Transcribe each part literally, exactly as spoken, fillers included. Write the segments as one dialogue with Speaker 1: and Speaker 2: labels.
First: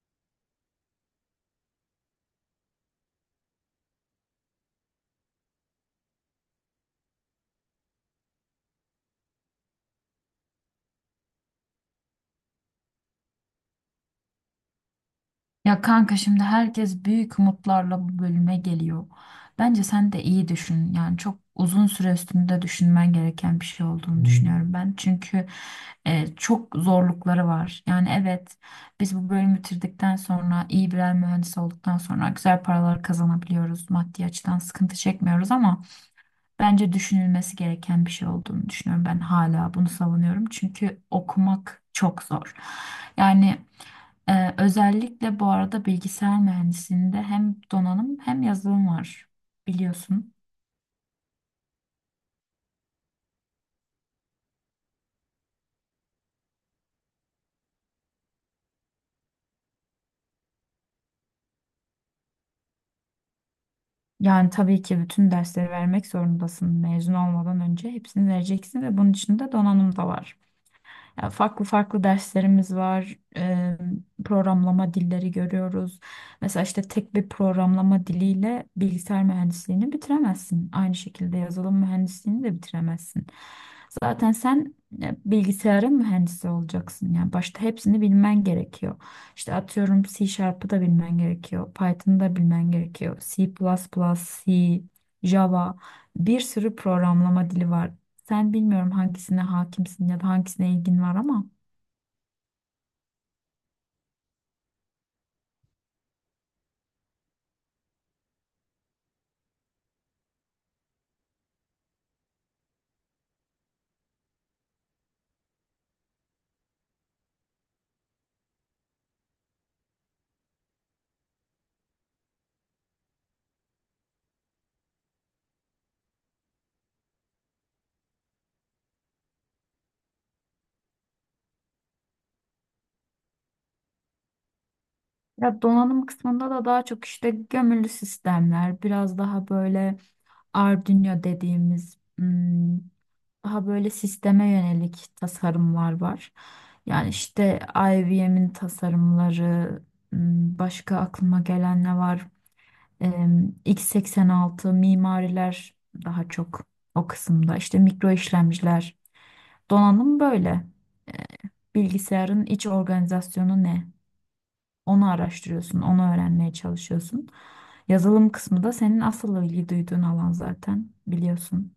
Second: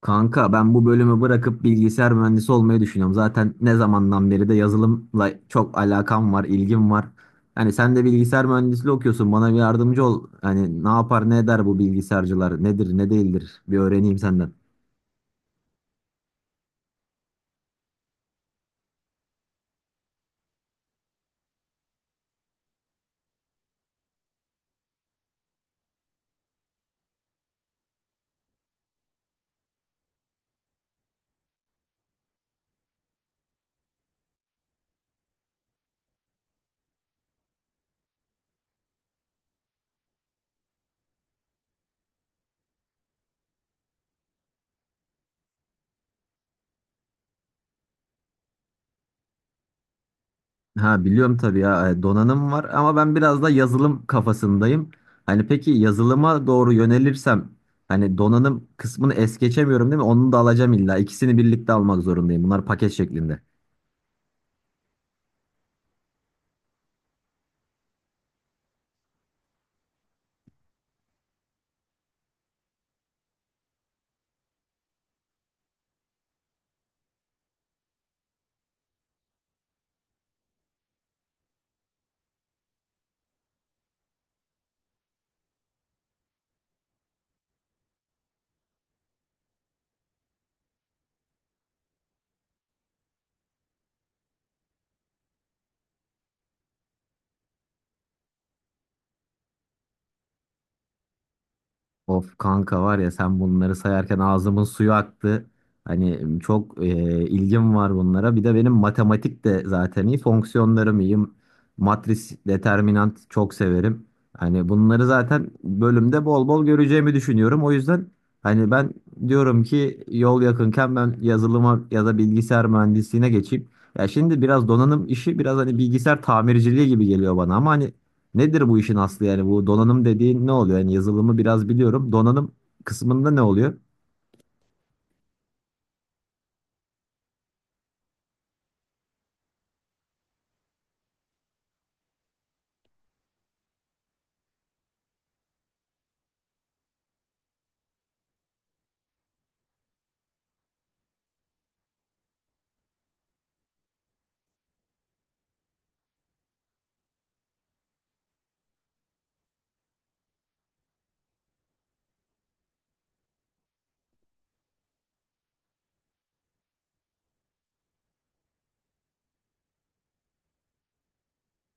Speaker 1: Kanka ben bu bölümü bırakıp bilgisayar mühendisi olmayı düşünüyorum. Zaten ne zamandan beri de yazılımla çok alakam var, ilgim var. Hani sen de bilgisayar mühendisliği okuyorsun. Bana bir yardımcı ol. Hani ne yapar, ne eder bu bilgisayarcılar? Nedir, ne değildir? Bir öğreneyim senden.
Speaker 2: Ya kanka şimdi herkes büyük umutlarla bu bölüme geliyor. Bence sen de iyi düşün. Yani çok uzun süre üstünde düşünmen gereken bir şey olduğunu Hmm. düşünüyorum ben. Çünkü e, çok zorlukları var. Yani evet biz bu bölümü bitirdikten sonra iyi birer mühendis olduktan sonra güzel paralar kazanabiliyoruz. Maddi açıdan sıkıntı çekmiyoruz ama bence düşünülmesi gereken bir şey olduğunu düşünüyorum. Ben hala bunu savunuyorum. Çünkü okumak çok zor. Yani e, özellikle bu arada bilgisayar mühendisliğinde hem donanım hem yazılım var biliyorsun.
Speaker 1: Ha biliyorum tabii ya e, donanım var ama ben biraz da yazılım kafasındayım. Hani peki yazılıma doğru yönelirsem hani donanım kısmını es geçemiyorum değil mi? Onu da alacağım illa. İkisini birlikte almak zorundayım. Bunlar paket şeklinde.
Speaker 2: Yani tabii ki bütün dersleri vermek zorundasın. Mezun olmadan önce hepsini vereceksin ve bunun içinde donanım da var. Yani farklı farklı derslerimiz var. Eee, programlama dilleri görüyoruz. Mesela işte tek bir programlama diliyle bilgisayar mühendisliğini bitiremezsin. Aynı şekilde yazılım mühendisliğini de bitiremezsin. Zaten sen e, bilgisayarın mühendisi olacaksın. Yani başta hepsini bilmen gerekiyor. İşte atıyorum C Sharp'ı da bilmen gerekiyor. Python'ı da bilmen gerekiyor. C++, C, Java, bir sürü programlama dili var. Sen bilmiyorum hangisine hakimsin ya da hangisine ilgin var ama
Speaker 1: Of kanka var ya sen bunları sayarken ağzımın suyu aktı. Hani çok e, ilgim var bunlara. Bir de benim matematik de zaten iyi, fonksiyonlarım iyi. Matris, determinant çok severim. Hani bunları zaten bölümde bol bol göreceğimi düşünüyorum. O yüzden hani ben diyorum ki yol yakınken ben yazılıma ya da bilgisayar mühendisliğine geçeyim. Ya şimdi biraz donanım işi biraz hani bilgisayar tamirciliği gibi geliyor bana ama hani nedir bu işin aslı yani bu donanım dediğin ne oluyor? Yani yazılımı biraz biliyorum. Donanım kısmında ne oluyor?
Speaker 2: ya donanım kısmında da daha çok işte gömülü sistemler, biraz daha böyle Arduino dediğimiz, hmm, daha böyle sisteme yönelik tasarımlar var. Yani işte I B M'in tasarımları, hmm, başka aklıma gelen ne var? Em, x seksen altı mimariler daha çok o kısımda. İşte mikro işlemciler, donanım böyle. Bilgisayarın iç organizasyonu ne? Onu araştırıyorsun, onu öğrenmeye çalışıyorsun. Yazılım kısmı da senin asıl ilgi duyduğun alan zaten biliyorsun.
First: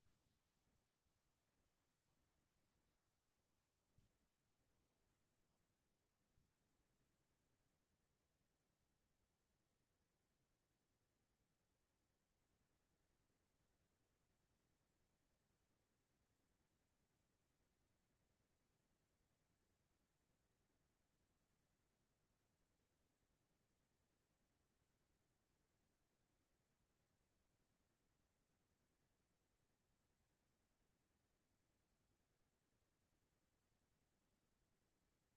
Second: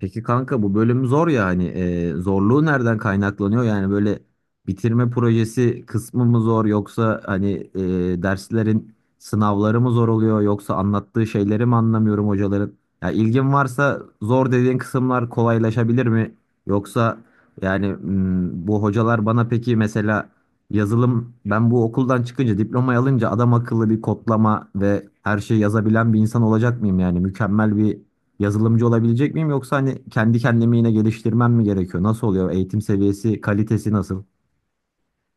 Speaker 1: Peki kanka bu bölüm zor ya hani e, zorluğu nereden kaynaklanıyor? Yani böyle bitirme projesi kısmı mı zor yoksa hani e, derslerin sınavları mı zor oluyor yoksa anlattığı şeyleri mi anlamıyorum hocaların? Ya ilgin varsa zor dediğin kısımlar kolaylaşabilir mi? Yoksa yani m, bu hocalar bana peki mesela yazılım ben bu okuldan çıkınca diplomayı alınca adam akıllı bir kodlama ve her şeyi yazabilen bir insan olacak mıyım yani mükemmel bir yazılımcı olabilecek miyim yoksa hani kendi kendimi yine geliştirmem mi gerekiyor? Nasıl oluyor? Eğitim seviyesi, kalitesi nasıl?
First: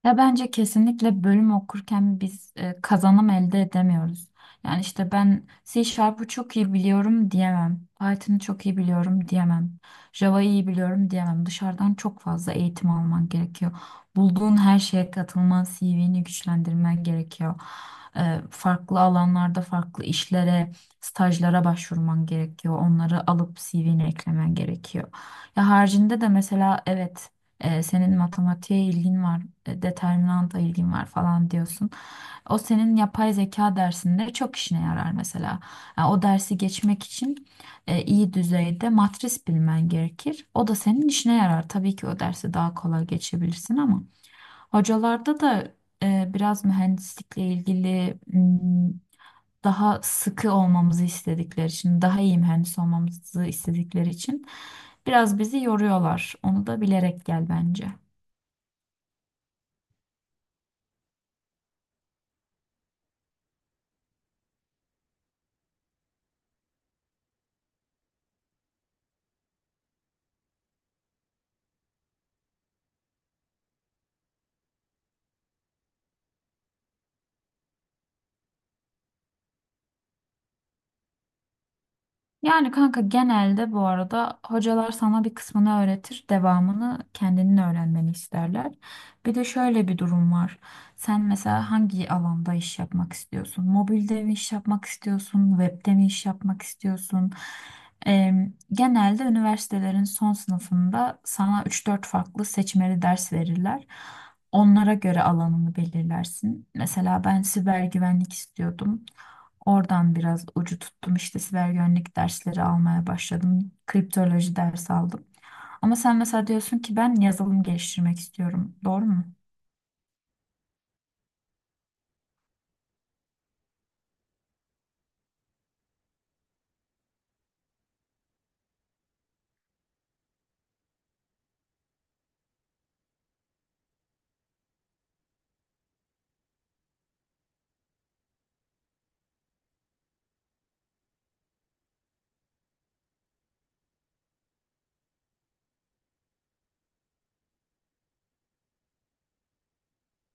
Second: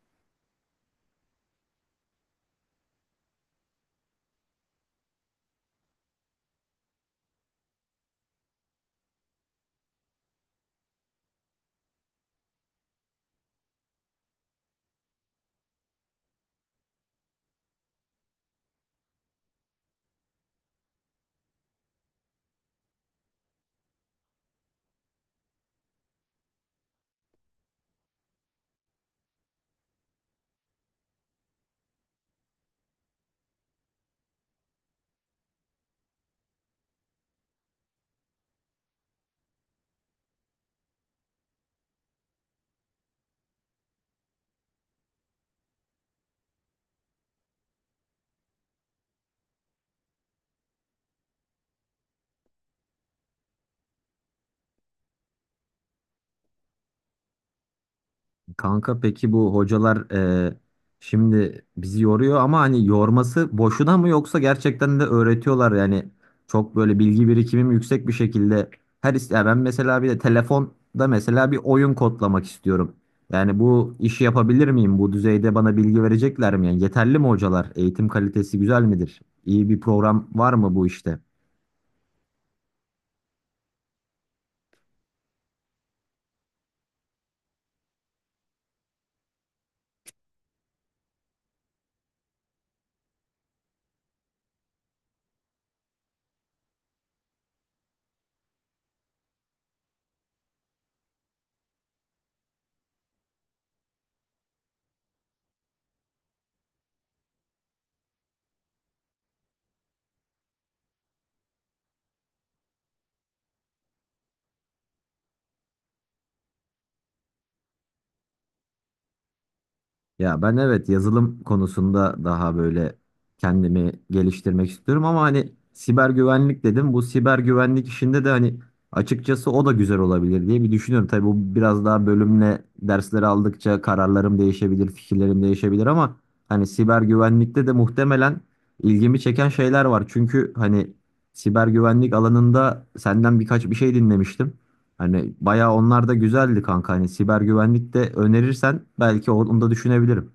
Speaker 2: Ya bence kesinlikle bölüm okurken biz e, kazanım elde edemiyoruz. Yani işte ben C Sharp'ı çok iyi biliyorum diyemem. Python'ı çok iyi biliyorum diyemem. Java'yı iyi biliyorum diyemem. Dışarıdan çok fazla eğitim alman gerekiyor. Bulduğun her şeye katılman, C V'ni güçlendirmen gerekiyor. E, farklı alanlarda farklı işlere, stajlara başvurman gerekiyor. Onları alıp C V'ne eklemen gerekiyor. Ya haricinde de mesela evet, e, senin matematiğe ilgin var, e, determinanta ilgin var falan diyorsun. O senin yapay zeka dersinde çok işine yarar mesela. Yani o dersi geçmek için e, iyi düzeyde matris bilmen gerekir. O da senin işine yarar. Tabii ki o dersi daha kolay geçebilirsin ama. Hocalarda da e, biraz mühendislikle ilgili, m, daha sıkı olmamızı istedikleri için, daha iyi mühendis olmamızı istedikleri için biraz bizi yoruyorlar. Onu da bilerek gel bence.
Speaker 1: Kanka peki bu hocalar e, şimdi bizi yoruyor ama hani yorması boşuna mı yoksa gerçekten de öğretiyorlar yani çok böyle bilgi birikimim yüksek bir şekilde her is- ya ben mesela bir de telefonda mesela bir oyun kodlamak istiyorum. Yani bu işi yapabilir miyim? Bu düzeyde bana bilgi verecekler mi? Yani yeterli mi hocalar? Eğitim kalitesi güzel midir? İyi bir program var mı bu işte?
Speaker 2: Yani kanka genelde bu arada hocalar sana bir kısmını öğretir, devamını kendinin öğrenmeni isterler. Bir de şöyle bir durum var. Sen mesela hangi alanda iş yapmak istiyorsun? Mobilde mi iş yapmak istiyorsun? Webde mi iş yapmak istiyorsun? Em, genelde üniversitelerin son sınıfında sana üç dört farklı seçmeli ders verirler. Onlara göre alanını belirlersin. Mesela ben siber güvenlik istiyordum. Oradan biraz ucu tuttum. İşte siber güvenlik dersleri almaya başladım. Kriptoloji dersi aldım. Ama sen mesela diyorsun ki ben yazılım geliştirmek istiyorum. Doğru mu?
Speaker 1: Ya ben evet yazılım konusunda daha böyle kendimi geliştirmek istiyorum ama hani siber güvenlik dedim. Bu siber güvenlik işinde de hani açıkçası o da güzel olabilir diye bir düşünüyorum. Tabii bu biraz daha bölümle dersleri aldıkça kararlarım değişebilir, fikirlerim değişebilir ama hani siber güvenlikte de muhtemelen ilgimi çeken şeyler var. Çünkü hani siber güvenlik alanında senden birkaç bir şey dinlemiştim. Hani bayağı onlar da güzeldi kanka. Hani siber güvenlik de önerirsen belki onu da düşünebilirim.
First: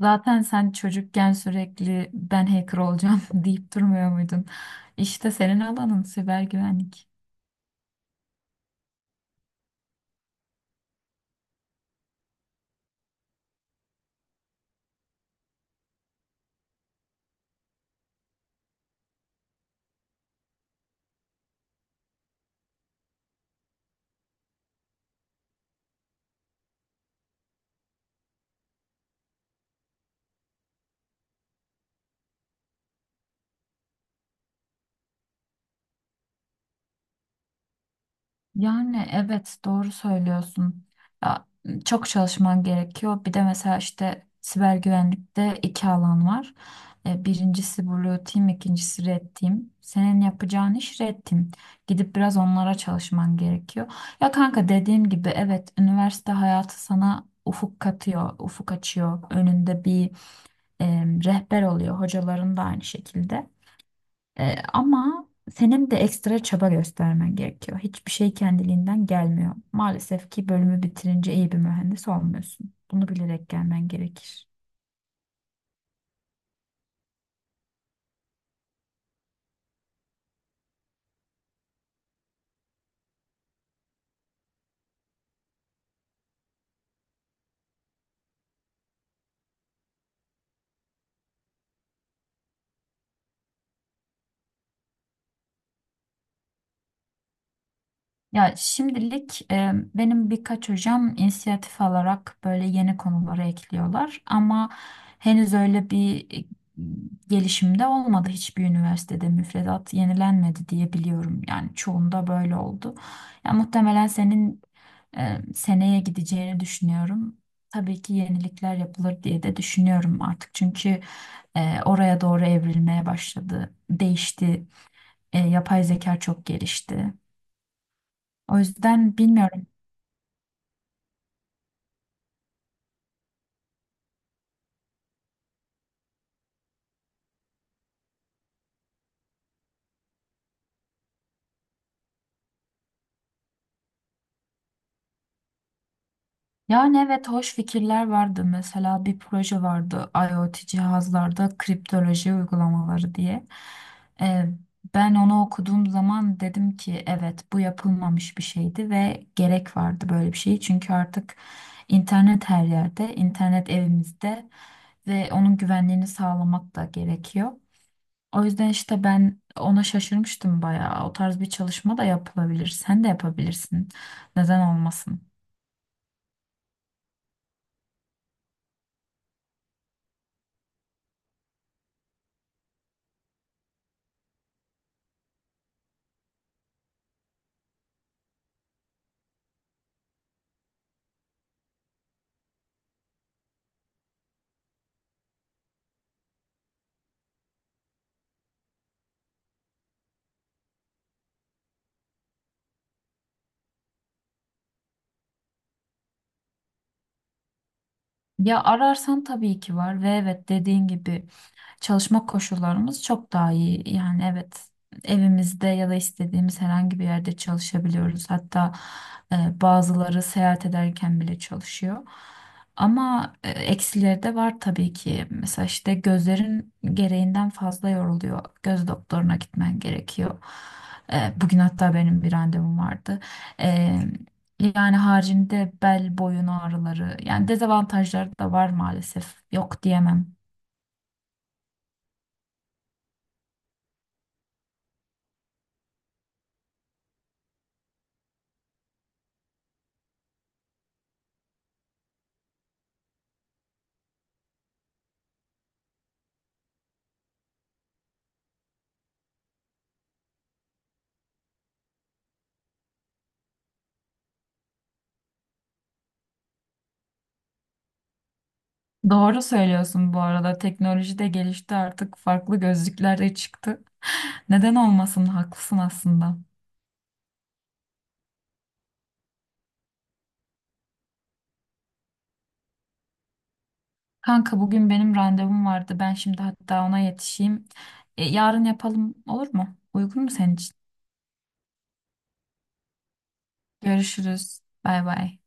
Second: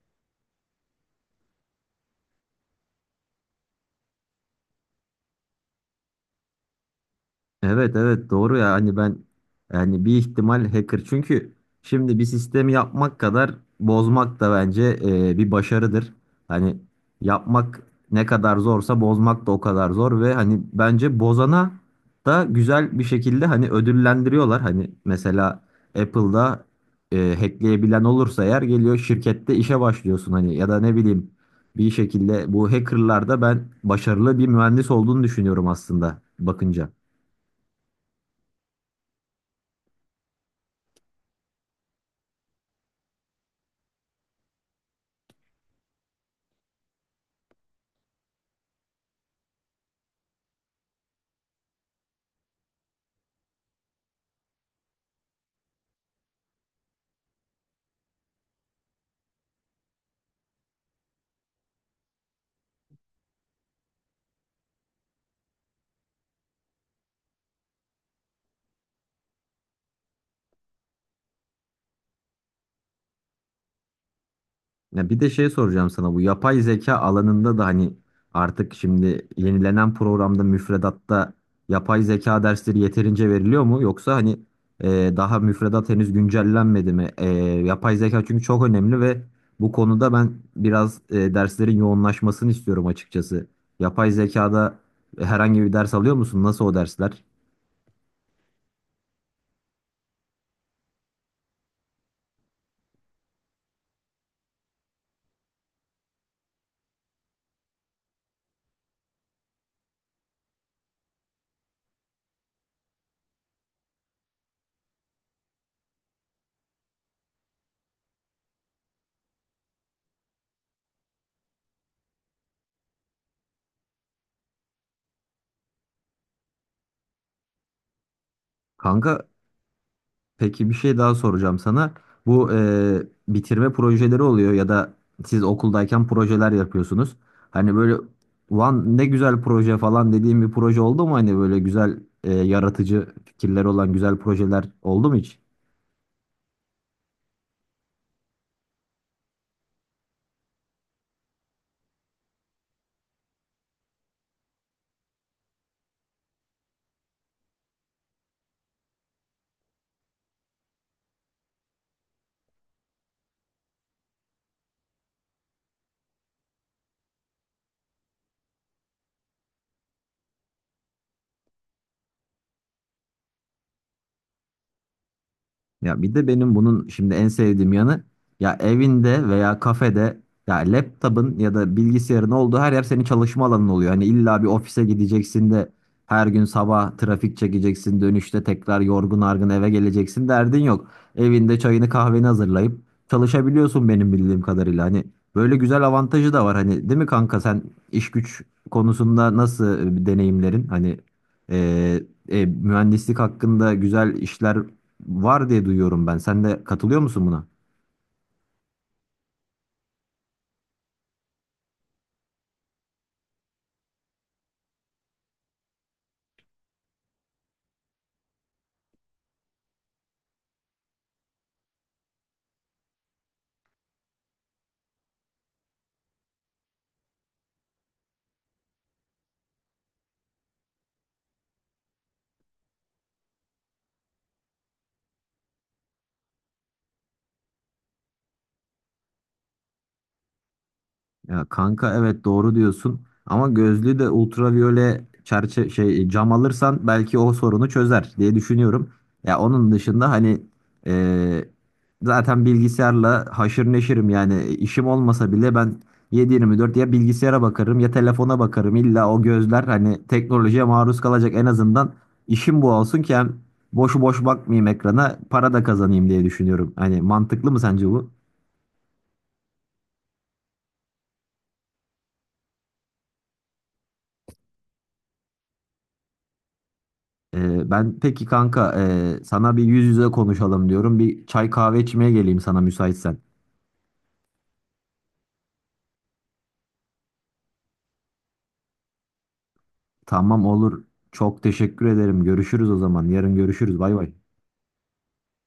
Speaker 2: Zaten sen çocukken sürekli ben hacker olacağım deyip durmuyor muydun? İşte senin alanın siber güvenlik.
Speaker 1: Evet, evet, doğru ya hani ben yani bir ihtimal hacker çünkü şimdi bir sistemi yapmak kadar bozmak da bence e, bir başarıdır. Hani yapmak ne kadar zorsa bozmak da o kadar zor ve hani bence bozana da güzel bir şekilde hani ödüllendiriyorlar. Hani mesela Apple'da e, hackleyebilen olursa eğer geliyor şirkette işe başlıyorsun hani ya da ne bileyim bir şekilde bu hackerlarda ben başarılı bir mühendis olduğunu düşünüyorum aslında bakınca.
Speaker 2: Yani evet doğru söylüyorsun. Ya, çok çalışman gerekiyor. Bir de mesela işte siber güvenlikte iki alan var. E, birincisi Blue Team, ikincisi Red Team. Senin yapacağın iş Red Team. Gidip biraz onlara çalışman gerekiyor. Ya kanka dediğim gibi evet üniversite hayatı sana ufuk katıyor, ufuk açıyor. Önünde bir e, rehber oluyor. Hocaların da aynı şekilde. Ee, ama senin de ekstra çaba göstermen gerekiyor. Hiçbir şey kendiliğinden gelmiyor. Maalesef ki bölümü bitirince iyi bir mühendis olmuyorsun. Bunu bilerek gelmen gerekir.
Speaker 1: Ya bir de şey soracağım sana, bu yapay zeka alanında da hani artık şimdi yenilenen programda müfredatta yapay zeka dersleri yeterince veriliyor mu? Yoksa hani e, daha müfredat henüz güncellenmedi mi? E, yapay zeka çünkü çok önemli ve bu konuda ben biraz e, derslerin yoğunlaşmasını istiyorum açıkçası. Yapay zekada herhangi bir ders alıyor musun? Nasıl o dersler?
Speaker 2: Ya şimdilik e, benim birkaç hocam inisiyatif alarak böyle yeni konuları ekliyorlar ama henüz öyle bir e, gelişimde olmadı, hiçbir üniversitede müfredat yenilenmedi diye biliyorum. Yani çoğunda böyle oldu. Ya muhtemelen senin e, seneye gideceğini düşünüyorum. Tabii ki yenilikler yapılır diye de düşünüyorum artık çünkü e, oraya doğru evrilmeye başladı, değişti, E, yapay zeka çok gelişti. O yüzden
Speaker 1: Kanka,
Speaker 2: bilmiyorum.
Speaker 1: peki bir şey daha soracağım sana. Bu e, bitirme projeleri oluyor ya da siz okuldayken projeler yapıyorsunuz. Hani böyle van ne güzel proje falan dediğim bir proje oldu mu? Hani böyle güzel e, yaratıcı fikirleri olan güzel projeler oldu mu hiç?
Speaker 2: Yani evet hoş fikirler vardı. Mesela bir proje vardı IoT cihazlarda kriptoloji uygulamaları diye. Ee, ben onu okuduğum zaman dedim ki evet, bu yapılmamış bir şeydi ve gerek vardı böyle bir şey. Çünkü artık internet her yerde, internet evimizde ve onun güvenliğini sağlamak da gerekiyor. O yüzden işte ben ona şaşırmıştım bayağı. O tarz bir çalışma da yapılabilir. Sen de yapabilirsin. Neden olmasın?
Speaker 1: Ya bir de benim bunun şimdi en sevdiğim yanı ya evinde veya kafede ya laptop'un ya da bilgisayarın olduğu her yer senin çalışma alanın oluyor. Hani illa bir ofise gideceksin de her gün sabah trafik çekeceksin dönüşte tekrar yorgun argın eve geleceksin derdin yok. Evinde çayını kahveni hazırlayıp çalışabiliyorsun benim bildiğim kadarıyla. Hani böyle güzel avantajı da var hani değil mi kanka sen iş güç konusunda nasıl e, deneyimlerin hani e, e, mühendislik hakkında güzel işler var diye duyuyorum ben. Sen de katılıyor musun buna?
Speaker 2: Ya ararsan tabii ki var ve evet dediğin gibi çalışma koşullarımız çok daha iyi. Yani evet, evimizde ya da istediğimiz herhangi bir yerde çalışabiliyoruz. Hatta e, bazıları seyahat ederken bile çalışıyor. Ama e, eksileri de var tabii ki. Mesela işte gözlerin gereğinden fazla yoruluyor. Göz doktoruna gitmen gerekiyor. E, bugün hatta benim bir randevum vardı. E, yani haricinde bel boyun ağrıları, yani dezavantajları da var maalesef. Yok diyemem.
Speaker 1: Ya kanka evet doğru diyorsun ama gözlüğü de ultraviyole çerçe şey cam alırsan belki o sorunu çözer diye düşünüyorum. Ya onun dışında hani e, zaten bilgisayarla haşır neşirim yani işim olmasa bile ben yedi dört ya bilgisayara bakarım ya telefona bakarım. İlla o gözler hani teknolojiye maruz kalacak, en azından işim bu olsun ki hem boşu boş bakmayayım ekrana para da kazanayım diye düşünüyorum. Hani mantıklı mı sence bu?
Speaker 2: Doğru söylüyorsun bu arada. Teknoloji de gelişti artık. Farklı gözlükler de çıktı. Neden olmasın? Haklısın aslında.
Speaker 1: Ee, ben peki kanka e, sana bir yüz yüze konuşalım diyorum. Bir çay kahve içmeye geleyim sana müsaitsen.
Speaker 2: Kanka bugün benim randevum vardı. Ben şimdi hatta ona yetişeyim. E, yarın yapalım olur mu? Uygun mu
Speaker 1: Tamam,
Speaker 2: senin için?
Speaker 1: olur. Çok teşekkür ederim. Görüşürüz o zaman. Yarın görüşürüz. Bay bay.
Speaker 2: Görüşürüz. Bay bay.